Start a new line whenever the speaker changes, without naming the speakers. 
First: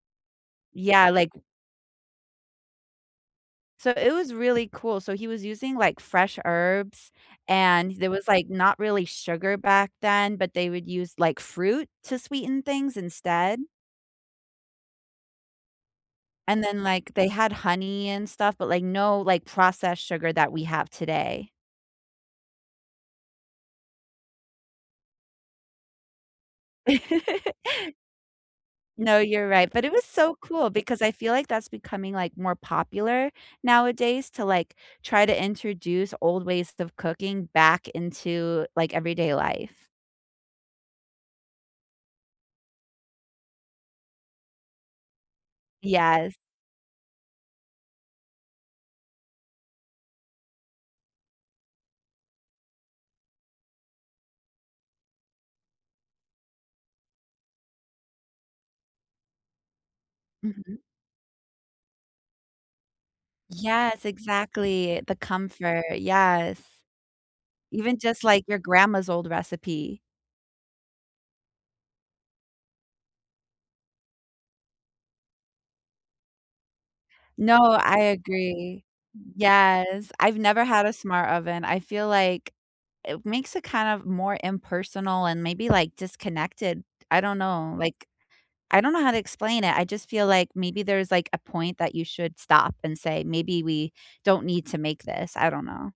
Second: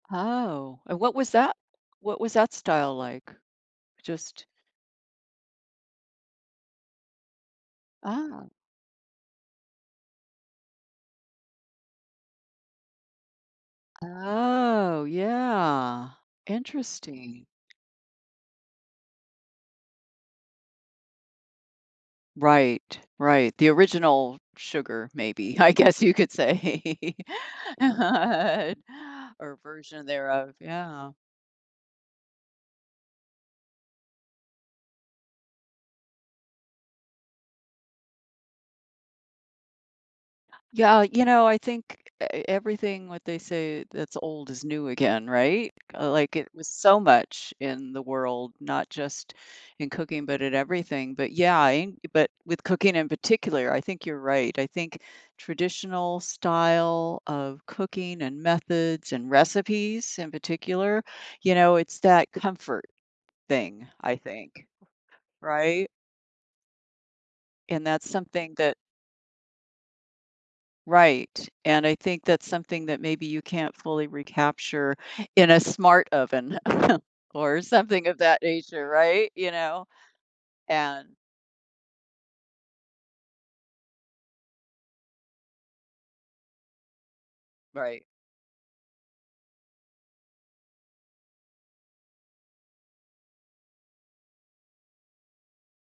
Oh, and
Yeah,
what was
like
that what was that style like?
So, it was
Just
really cool, so, he was using, like, fresh herbs, and there was,
Ah.
like, not really sugar back then, but they would use, like, fruit to sweeten things instead.
Oh, yeah,
And then, like, they
interesting.
had honey and stuff, but, like, no, like, processed sugar that we have today.
Right, right, the original sugar, maybe, I guess you could say.
No, you're
Or
right, but it was
version
so
thereof,
cool, because I
yeah.
feel like that's becoming, like, more popular nowadays to, like, try to introduce old ways of cooking back into, like, everyday life.
Yeah, you know, I think e e everything what they say that's old is new again, right?
Yes.
Like, it was so much in the world, not just in cooking, but at everything, but yeah, ing but with cooking in particular, I think you're right, I think traditional style of cooking, and methods, and recipes in
Mhm.
particular, you know, it's that comfort thing,
Yes,
I think.
exactly, the comfort,
Right?
yes.
And
Even
that's
just, like,
something
your
that
grandma's old recipe.
Right, and I think that's something that maybe you can't fully recapture in a smart oven
No,
or
I
something of that
agree.
nature, right? Y'know?
Yes, I've never had a
And
smart oven. I feel like it makes it kind of more impersonal and maybe, like, disconnected. I don't know,
Right.
like, I don't know how to explain it, I just feel like maybe there's, like, a point that you should stop and say, "Maybe we don't need to make this." I don't know.